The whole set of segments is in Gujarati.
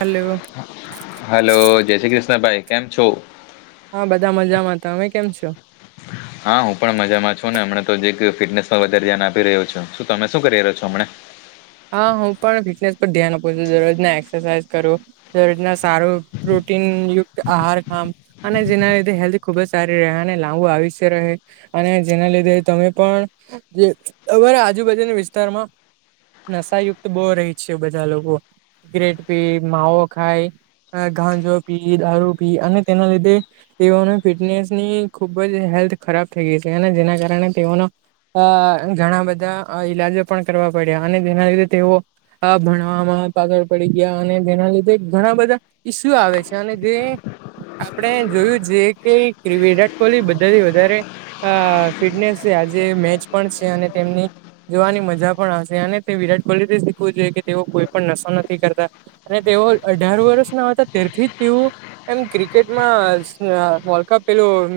હાલો. હાલો જય શ્રી કૃષ્ણ ભાઈ કેમ છો? હ બધા મજામાં તમે કેમ છો? હા હું પણ મજામાં છું ને હમણે તો જે ફિટનેસમાં વધારે ધ્યાન આપી રહ્યો છું શું તમે શું કરી રહ્યો છો હમણે? હા હું પણ ફિટનેસ પર ધ્યાન આપું છું દરરોજ એક્સરસાઇઝ કરું દરોજના સારું પ્રોટીન યુક્ત આહાર ખામ અને જેના લીધે હેલ્ધ ખુબ જ સારી રહે અને લાંબો આયુશય રહે અને જેના લીધે તમે પણ જે તમારા આજુબાજુના વિસ્તારમાં નશા યુક્ત બો રહી છે, બધા લોકો સિગરેટ પીય માવો ખાય ગાંજો પી દારૂ પી અને તેના લીધે તેઓને ફિટનેસની ખુબ જ હેલ્થ ખરાબ થઈ ગઈ છે, જેના કારણે તેઓનો અ ઘણા બધા અ ઈલાજો પણ કરવા પડ્યા અને જેના લીધે તેઓ અ ભણવામાં પાગલ પડી ગયા અને તેના લીધે ઘણા બધા ઈશું આવે છે, અને જે આપડે જોયું છે, કે વિરાટ કોહલી બધાથી વધારે અ ફિટનેસ છે, આજે મેચ પણ છે, અને તેમની જોવાની મજા પણ આ અને તે વિરાટ કોહલીથી શીખવું જોઈએ કે તેઓ કોઈ પણ નશો નથી કરતા અને તેઓ અઢાર વર્ષના હતા તયારથી જ તેઓ એમ ક્રિકેટમાં અ વર્લ્ડકપ પેલું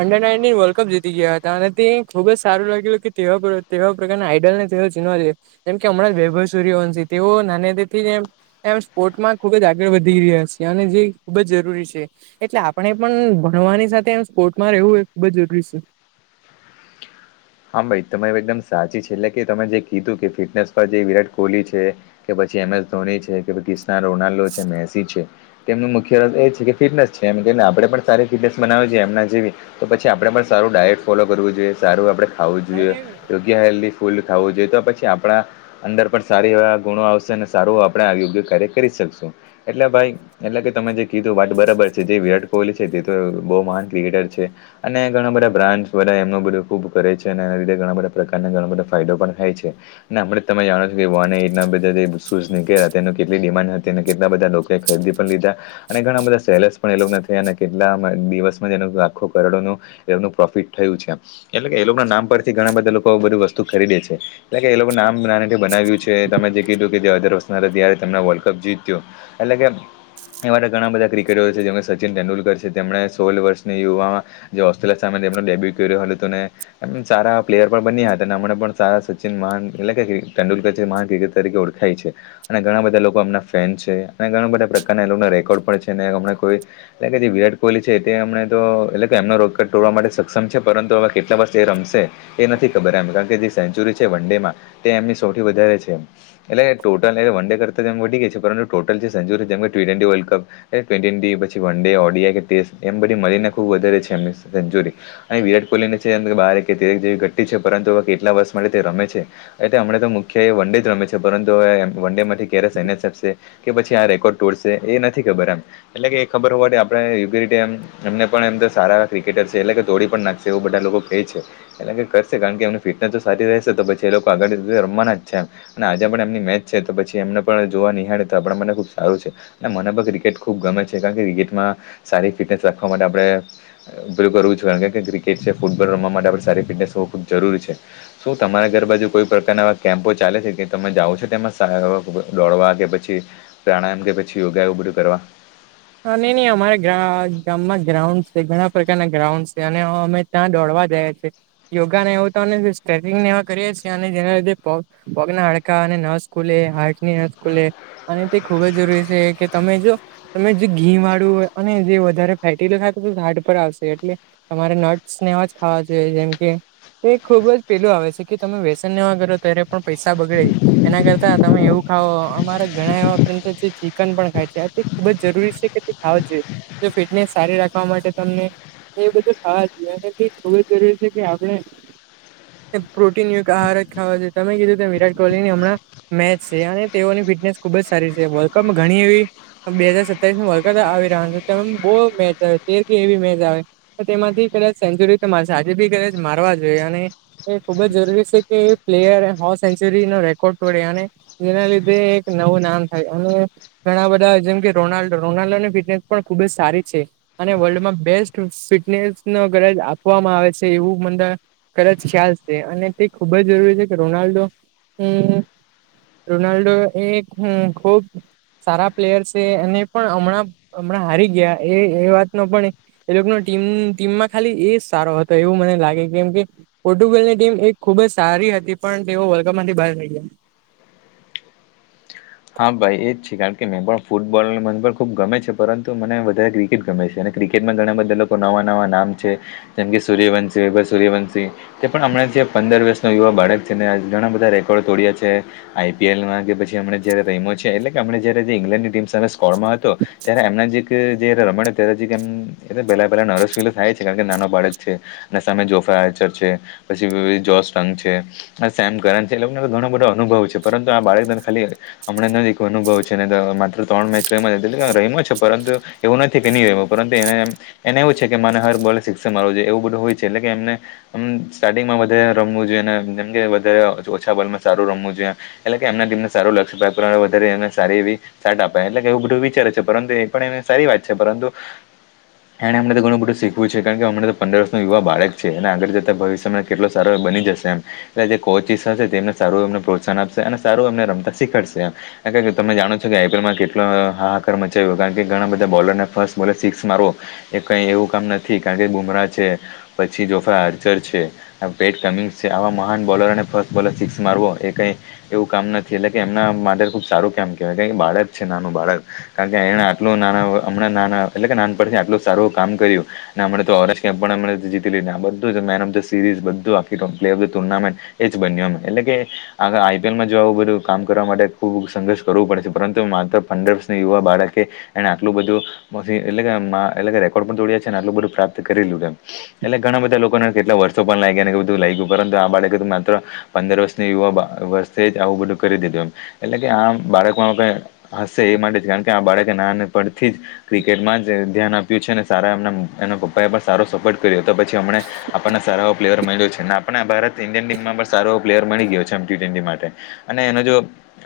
અંડર નાઇન્ટીન વર્લ્ડ કપ જીતી ગયા હતા અને તે ખુબ જ સારું લાગેલુ કે તેવા પર તેવા પકારના આઈડલ ને જોયો જેમ કે હમણાં જ વૈભવ સૂર્યવંશ તેઓ નાને થી એમ એમ સ્પોર્ટમાં ખુબ જ આગળ વધી રહ્યા છીએ અને જે ખુબ જ જરૂરી છે. એટલે આપણે પણ ભણવાની સાથે એમ સ્પોર્ટમાં રહેવું એ ખુબ જ જરૂરી છે. હા ભાઈ તમારી એકદમ સાચી છે, એટલે કે તમે જે કીધું કે ફિટનેસ પર જે વિરાટ કોહલી છે. કે પછી એમ એસ ધોની છે, કે ક્રિસના રોનાલ્ડો છે, મેસી છે. તેમનું મુખ્ય રસ એ છે કે ફિટનેસ છે એમ કેને આપણેે પણ સારી ફિટનેસ બનાવી છેએ એમના જેવી તો પછી આપડે પણ સારું ડાયટ ફોલો કરવું જોઈએ સારું આપે ખાવું જોઈએ. છે હેલ્ધી ફૂડ ખાવું જોઈ તો પછી આપણા અંદર પણ સારી એવા ગુણો આવશે અને સારું આપણે યોગ્ય કાર્ય કરી શકશું એટલે ભાઈ એટલે કે તમે જે કીધું વાત બરાબર છે, જે વિરાટ કોહલી છે, તે તો બો મહાન ક્રિકેટર છે. અને ઘણા બધા બ્રાન્ડ બધા એમનું બધું ખુબ કરે છે, અને એના લીધે ઘણા બધા પ્રકારના ઘણા બધા ફાયદો પણ થાય છે. ને હમણે તમે જાણો કે વન એટના બધા જે શૂઝ નીકળ્યા હતા તે કેટલી ડિમાન્ડ હતી અને કેટલા બધા તે ખરીદી પણ લીધા અને ઘણા બધા સેલસ પણ એ લોકો નથી થયા અને કેટલા દિવસમાં જ એલોકો આખો કરોડો ન એમનું પ્રોફિટ થયું છે. એટલે કે એ લોકો ના નામ પરથી ઘણા બધા લોકો બધું વસ્તુ ખરીદે છે એટલે કે એ લોકો નામ ના બનાવ્યું છે. તમે જે કીધું કે જેર વના ત્યારે તમને વર્લ્ડ કપ જીતું એટલે કે એવાળ ઘણા બધા ક્રિકેટરો છે જેમણે સચિન તેંડુલકર છે તેમણે સોળ વર્ષની યુવામાં જે ઓસ્ટ્રેલિયા સામે ડેબ્યુટ કરી હો હ ત ને એમ સારા પ્લેયર પણ બન્યા હતા અને હમને પણ સારા સચિન માન એટલે તેંડુલકર છે મહાન ક્રિકે તરીકે ઓળખાય છે. અને ઘણા બધા લોકો એમના ફેન છે અને ઘણા બધા પ્રકારના લોકો રેકોર્ડ પણ છે હમણા કોઈ એટલે કે જે વિરાટ કોહલી છે તે એમને તો એટલે કે એમનો રોકટ તોડવા માટે સક્ષમ છે પરંતુ હવે કેટલા બસ એ રમશે એ નથી ખબર એમ કારણ કે જે સેન્ચુરી છે વન ડે માં તે એમની સૌથી વધારે છે. એટલે ટોટલ એલે વન ડે કરતા એમ વધી ગઈ છે પરંતુ ટોટલ જે સેચરી જે કે ટી ટ્વેન્ટી વર્લ્ડ કપ એ ટુવેન્ટી, પછી વન ડે, ઓડ કેટેસ્ટ એમ બધી મળીને ખુબ વધારે છે એ સેન્ચુરી અહી વિરાટ કોહલીને છે બ કે તે જેવી ઘટટી છે પરંતુ હવે કેટલા વર્ષ માટે તે રમે છે. એ હમણા તો મુખ્ય એ વન ડે જ રમે છે પરંતુવે વન ડે થી ક્યારે સૈન્યાશે. [unintelligible] કે પછી આ રેકોર્ડ તોડશે એ નથી ખબર આમ એટલે કે એ ખબર હોવા આપણે પણ એમ તો સારા ક્રિકેટર છે એટલે તોડી પણ નાખશે એવું બ લોકો ક છે એ કરશે કારણ કે એમની ફિટનેસ તો સારી રહેશે તો પછી એ લોકો આગળીતે રમવાના જ છે એમ અને આજે પણ એમની મેચ છે તો પછી એમને પણ જોવા નિહાળે તો આપણા મને ખુબ સારું છે. અને મને પણ ક્રિકેટ ખુબ ગમે છે કારણ કે ક્રિકેટમાં સારી ફિટનેસ રાખવા માટે આપણે ઉપયોગ કરવો કાર કે ક્રિકેટ છે ફૂટબોલ રમવા માટે આપ સારી ફિટનેસ હોવું ખૂબ જરૂરી છે. શું તમારા ઘર બાજુ કોઈ પ્રકારના આવા કેમ્પો ચાલે છે કે તમે જાઓ છો તેમાં દોડવા કે પછી પ્રાણાયામ એમ કે પછી યોગા એવું બધું કરવા. અને નઈ અમારા ગામમાં ગ્રાઉન્ડ છે ઘણા પ્રકારના ગ્રાઉન્ડ છે અને હ અમે ત્યાં દોડવા જાય છે યોગા ને એવું તો સ્ટ્રેચિંગને એ કરીએ છીએ અને જેના લીધે પ પગના હાડકા અને નસ ખૂલે, હાર્ટ ની નસ ખૂલે અને તે ખુબ જ જરૂરી છે કે તમે જો તમે જે ઘી વાળું હોય અને જે વધારે ફેટીખાય [unintelligible] તો હાર્ડ તો પર આવશે એટલે તમારે નટ્સ નેવાજ ખાવા જોઈએ જેમ કે એ ખુબ જ પેલું આવે છે, કે તમે વ્યસન નેવા કરો ત્યારે પણ પૈસા બગડે એના કરતા તમે એવું ખાવઓ અમારે ઘણા એવા પ્રંત ચિકન પણ ખાય છે. ખુબ જ જરૂરી છે, કે તે ખાવ જોઈએ તો ફિટનેસ સારી રાખવા માટે તમને એ બધું ખાવા જોઈએ અને થવું જરૂરી છે કે આપણે પ્રોટીન યુક્ત આહાર જ ખાવા છે તમે કીધું ત વિરાટ કોહલી ને હમણાં મેચ છે અને તેઓની ફિટનેસ ખુબ જ સારી છે વર્લ્ડ કપ ઘણી એવી બે હજાર સતાવીસ માં વલગતા આવી રહ્યા છે ત બહ મેચ આવે તેર કે એવી મેચ આવે તો તેમાંથી કદાચ સેન્ચુરી તો મારશે આજે બી કદાચ મારવા જોઈએ અને એ ખુબ જ જરૂરી છે કે એ પ્લેયર હો સેન્ચુરી નો રેકોર્ડ તોડે અને જેના લીધે એક નવું નામ થાય અને ઘણા બધા જેમ કે રોનાલ્ડો રોનાલ્ડો ની ફિટનેસ પણ ખુબ જ સારી છે. અને વર્લ્ડમાં બેસ્ટ ફિટનેસ નો ગરજ આપવામાં આવે છે એવું મંડળ કદાચ ખ્યાલ છે અને તે ખૂબ જ જરૂરી છે કે રોનાલ્ડો હું રોનાલ્ડો એક હું ખુબ સારા પ્લેયર્સ તે એને પણ હમણાં હમણાં હારી ગયા એ એ વાત નો પણ એ લોકોનો ટીમ ટીમમાં ખાલી એ સારો હતો એવું મને લાગે કેમ કે પોર્ટુગલની ટીમ એક ખુબજ સારી હતી પણ તેઓ વર્લ્ડ કપમાંથી બાર ની ગયાં હા ભાઈ એજ છે કારણ કે મેં પણ ફૂટબોલ મન પર ખૂબ ગમે છે પરંતુ મને વધારે ક્રિક કેટ ગમે છે અને ક્રિકેટમાં ઘણા બધા લોકો નવા-નવા નામ છે જેમ કે સૂર્યવંશી પછી સૂર્યવંશી તે પણ હમણાં જે પંદર વર્ષના યુવા બાળક છે ને ઘણા બધા રેકોર્ડ તોડ્યા છે. આઈપીએલના કે પછી હમણાં જ્યારે રયમો છે એટલે કે અમણે જયારે ઇંગ્લેન્ડની ટીમ સામે સ્કોરમાં હતો ત્યારે એમના જે તે જે રીતે રમાડે છે ત્યારે જીરક એમ એટલે પેહલા પહેલા નેરવસ ફીલ થાય છે કારણ કે નાનો બાળક છે. અને સામે જોફચર છે પછી જોસ ટંગ છે. થશે અમે [unintelligible] લોકો ઘણો બધો અનુભવ છે પરંતુ આ બાળકને ખાલી હમણાં નથી કોઈ નુ અનુભવ છે ને માત્ર ત્રણ મેચ રમ્યો છે તેથી રમ્યો છે પરંતુ તેવું નથી કે નહીં રહેવું પરંતુ એ એને એવું છે કે મને હર બોલે સીક્સ જ મારવો જોઈએ એવું બધું હોય છે એટલે કે એમને હમ્મ સ્ટાર્ટિંગમાં વધારે રમવું જોઈએ જેમ કે વધારે ઓછા બોલમાં સારું રમવું જોઈએ. એટલે કે એમના ટીમને સારું લાગશે બે ત્રણ વધારે અને સારી એવી સાડ આપે એટલે કે એવું બધું વિચારે છે પરંતુ એ પણ એને સારી વાત છે પરંતુ એણે અમણે તો ઘણું બધું શીખવું છે કારણ કે હમણાં તો પંદર વર્ષનું યુવા બાળક છે અને આગળ જતાં ભવિષ્યમાં કેટલો સારો એવો બની જશે એમ. પેહલે કોચ ઈ સાથે હશે તેમને સારું એમને પ્રોત્સાહન આપશે અને સારું એમને રમતા શીખડશે એમ. અગર તમે જાણો છો કે આઈપીએલમાં કેટલો હાહાકાર મચાવ્યો કારણ કે ઘણા બધા બોલરને ફર્સ્ટ બોલર સિક્સ મારવો એ કઈ એવું કામ નથી કારણ કે બુમરાહ છે પછી જોફા આર્ચર છે. આ પેત તમિસ છે આવા મહાન બોલરોને ફર્સ્ટ બોલમાં સિક્સ મારવો એ કઈ એવું કામ નથી એટલે તેમના માટે ખુબ સારું કેમ કેહેવાય કારણ કે બાળક છે નાનું બાળક કારણ કે એને આટલું નાના હમણાં નાના એટલે કે નાનપણથી આટલું સારું કામ કર્યું. અને અમના તો ઓરેન્જ કેપ પણ અમને જીતી લીધા આ બધુ મેન ઓફ ધ સીરીઝ બધું આખી trophy player of the tournament એજ બન્યું એમ એટલે કે અગર આઈપીએલમાં જો આવું બધું કામ કરવા માટે ખૂબ સંઘર્ષ કરવું પડે છે પરંતુ માત્ર પંદર વર્ષની યુવા બાળકે એણે આટલું બધું પછી એટલે કે મા રેકોર્ડ પણ તોડ્યા છે ને આટલું બધું પ્રાપ્ત કરેલું છે એમ એટલે ઘણા બધા લોકોને કેટલા વર્ષો પણ લાગ્યા ને એવું બધું લાગયું પરંતુ આ બાળકએ તો માત્ર પંદર વર્ષની યુવા બા વર્ષે જ આવું બધું કરી દીધું એમ એટલે કે આ બાળકમાં કઈ હશે એ માટે જ કારણ કે આ બાળકે નાનપણથી જ ક્રિકેટમાં જ ધ્યાન આપ્યું છે ને સારા એમ એના પપ્પા એ પણ સારો સપોર્ટ કરીએ તો પછી હમણા આપણને સારા પ્લેયર મળ્યો છે ને આપણે ભારત ઇન્ડિયન ટીમમાં પણ સારો એ પ્લેયર મળી ગયો છેમ ટી ટ્વેન્ટી માટે અને એનો જો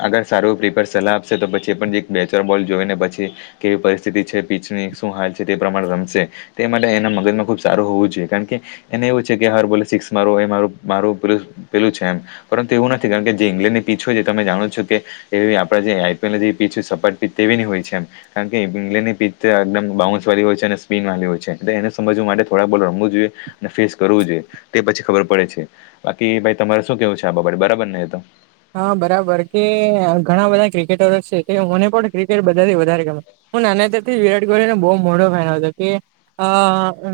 અગર સારું પ્રીપર સલાહ આપશે તો પછી એ પણ જે એક બેચર બોલ જોઈ ને પછી કેવી પરિસ્થિતિ છે પીચની શું હાલ છે તે પ્રમાણે રમશે. તે માટે એના મગજમાં ખુબ સારું હોવું જોઈએ કારણ કે એને એવું છે કે હાર બોલે સિક્સ માર એ મા મારું પેલું છે એમ પરંતુ એવું નથી કારણ કે જે ઇંગ્લેન્ડ ની પીચછું છે તમે જાણો છો કે એવી આપણે જે આઈપીએલની જે પીચો સપાટ પ તેવીની હોય છે એમ કારણ કે ઇંગ્લેન્ડની પિત્ચ એકદમ બાઉન્સ વાળ હોય છે અને સ્પિન વાળી હોય છે એ એને સમજવા માટે થોડા બોલ રમવું જોઈએ. ને ફેસ કરવું જોઈએ તે પછી ખબર પડે છે બાકી ભાઈ તમારે શું કેવું છે આ બાબા બરાબર ને એ તો હા બરાબર કે ઘણા બધા ક્રિકેટરો છે કે મને પણ ક્રિકેટ બધા વધારે ગમે હું નાનાતથી વિરાટ કોહલી નો બહુ મોડો ફેન આવતો કે હ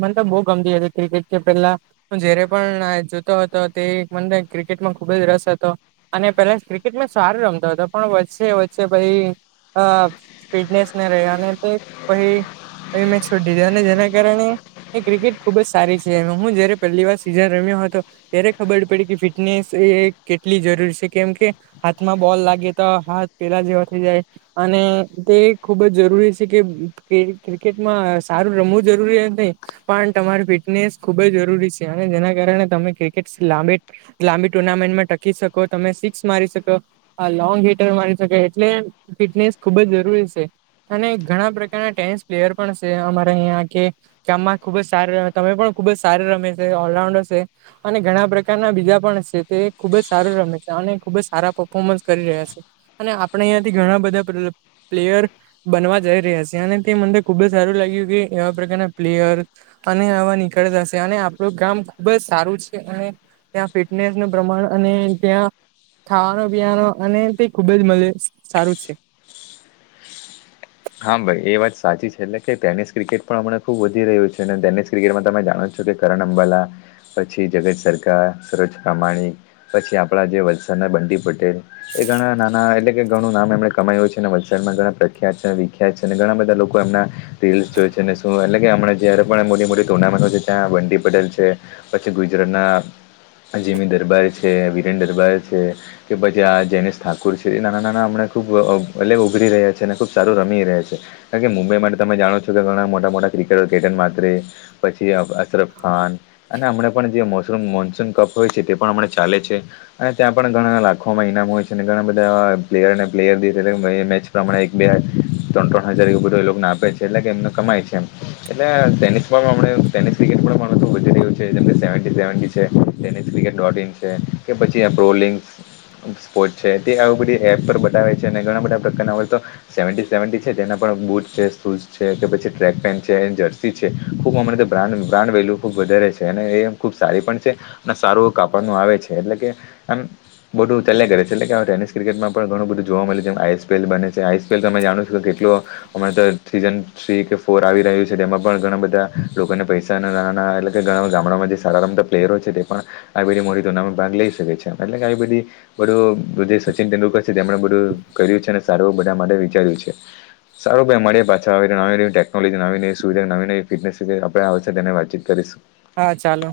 મને તો બહુ ગમતી હતી ક્રિકેટ કે પેહલા જયારે પણ [unintelligible] જોતો હતો તે વન ડે ક્રિકેટમાં ખુબ જ રસ [unintelligible] અને પેલા જ ક્રિકેટમાં સારું રમતો હતો, પણ વચ્ચે-વચ્ચે પહી અહ ફીટનેસ [unintelligible] તે પહી-પહી મે છોડી દીધી, અને જેના કારણે એ ક્રિકેટ ખુબ જ સારી છે, અને હું જયારે પહેલી વાર સિઝન રમ્યો હતો ત્યારે ખબર પડી કે ફિટનેસ એ કેટલી જરૂરી છે કેમ કે હાથમાં બોલ લાગે તો હાથ પેલા જેવા થઇ જાય. અને તે ખૂબ જ જરૂરી છે કે ક્રિકેટમાં સારું રમવું જરૂરી નહી પણ તમારી ફિટનેસ ખુબ જ જરૂરી છે અને જેના કારણે તમે ક્રિકેટ લાંબે લાંબી ટુર્નામેન્ટમાં ટકી શકો તમે સિક્સ મારી શકો. હા લોંગ હીટર મારી શકાય એટલે ફિટનેસ ખુબ જ જરૂરી છે. અને ઘણા પ્રકારના ટેનિસ પ્લેયર પણ છે અમારા અહીં યા કે તેમાં ખુબ જ સારું રમ્યો, તમે પણ ખુબ જ સારું રમ્યું સે, ઓલરાઉન્ડર સે. અને ઘણા પ્રકારના બીજા પણ છે તે ખુબ જ સારું રમે છે અને ખુબ જ સારા પર્ફોર્મન્સ કરી રહ્યા છે, અને આપણે અહંથી ઘણા બધા પ્લેયર, બનવા જઈ રહ્યા છે અને તે મને ખુબ જ સારું લાગ્યું કે એવા પ્રકારના પ્લેયર અને આવા નીકળ જશે અને આપડું ગામ ખુબ જ સારું છે અને ત્યાં ફિટનેસ ન પ્રમાણ અને ત્યાં ખાવાનો પીવાનો અને તે ખુબ જ મજે સારું છે. હા ભાઈ એ વાત સાચી છે એટલે કે ટેનિસ ક્રિકેટ પણ હમણાં ખુબ વધી રહ્યું છે ટેનિસ ક્રિકેટમાં તમે જાણો છો કે કરણ અંબાલા, પછી જગત સરકાર, સરોજ રામાણી. પછી આપડા જે વલસાના બંડી પટેલ. એ ઘણા નાના એટલે કે ઘણું નામ એમણે કમાયું છે અને વલસાડમાં ઘણા પ્રખ્યાત છે. ખ્યા છે અને ઘણા બધા લોકો એમના, રીલ્સ જોય છેને શું એટલે કે હમણા જયારે પણ મોટી મોટી ટુર્નામેન્ટો ત્યાં વંડી પડલ છે, પછી ગુજરાતના અજીમી દરબાર છે વિરેન દરબાર છે. કે પછી આ જયનેશ ઠાકુર છે એ નાના નાના હમણા ખુબ અલગ ઉઘરી રહ્યા છે અને ખુબ સાર રમી છે કારણ કે મુંબઈ માટે તમે જાણો છો કે ઘણા મોટા મોટા ક્રિકેટર કેટન માત્રરે, પછી અશરફ ખાન, અને હમ પણ જે મો મોન્સૂન કફ હોય છે તે પણ હમ ચાલે છે. અને ત્યાં પણ ઘણા લાખોમાં ઇનામો હોય છે અને ઘણા બધા પ્લેયરને પ્લેયર દ મેચ પ્રમાણે એક બે ત્રણ ત્રણ હજારભર તો એ લોકોને આપે છે એટલે કે એમને કમાય છે, એમ એટલે તેની ફ હમણે ટેનિસ ક્રિકેટ પણ પણણતું વધી રહ્યું છે જેમ કે સેવન્ટી સેવન્ટી છેટેનિસ ક્રિકેટ ડોટ ઇન છે. કે પછી એ પ્રોલિંગ્સ. સ્પોર્ટ છે તે આવી બધી એપ પર બતાવે છે અને ઘણા બધા પ્રકારના તો સેવ સેવન્ટી છે તેના પણ બૂટ છે શૂઝ છે કે પછી ટ્રેક પેન્ટ છે જર્સી છે, ખૂબ અમાને તો બ્રાન્ડ બ્રાન્ડ વહેલું ખૂબ વધારે છે અને એમ ખૂબ સારી પણ છે, અને સારું કાપડનું આવે છે એટલે કે આમ બધુ ઉ ચલ કરે છે એટલે કેવે ટેનસ ક્રિકેટ પણણું બધું જોવા મળ્યું છે જેમ આઈસપએલ બને છે આઈ સી પ એલ તમે જાણો કેટલો, અમારે તો થન થ્રી કે ફોર આવી રહ્યું છે, તેમાં પણ ઘણા બધા લોકોને પૈસાના નાના એટલે કે ઘણા બધા ગામડામાં જે સારા રમતા પ્લેયરો છે તે પણ આવી બી મોટી ટુર્નામેન્ટ ભાગ લઈ શકે છે એમ એટલે કે આવી બધી બધું જે સચિન તેંડુલકર છે, તેમણે બધું કર્યું છે અને સારું બધા માટે વિચાર્યું છે. સારું ભાઈ મળીએ પાછા. [unintelligible] નવી-નવી ટેકનોલોજી, નવી-નવી સુવિધા, નવી-નવી ફિટનેસ જે આપણેે આવે છે તેને વાતચીત કરીશું. હા ચાલો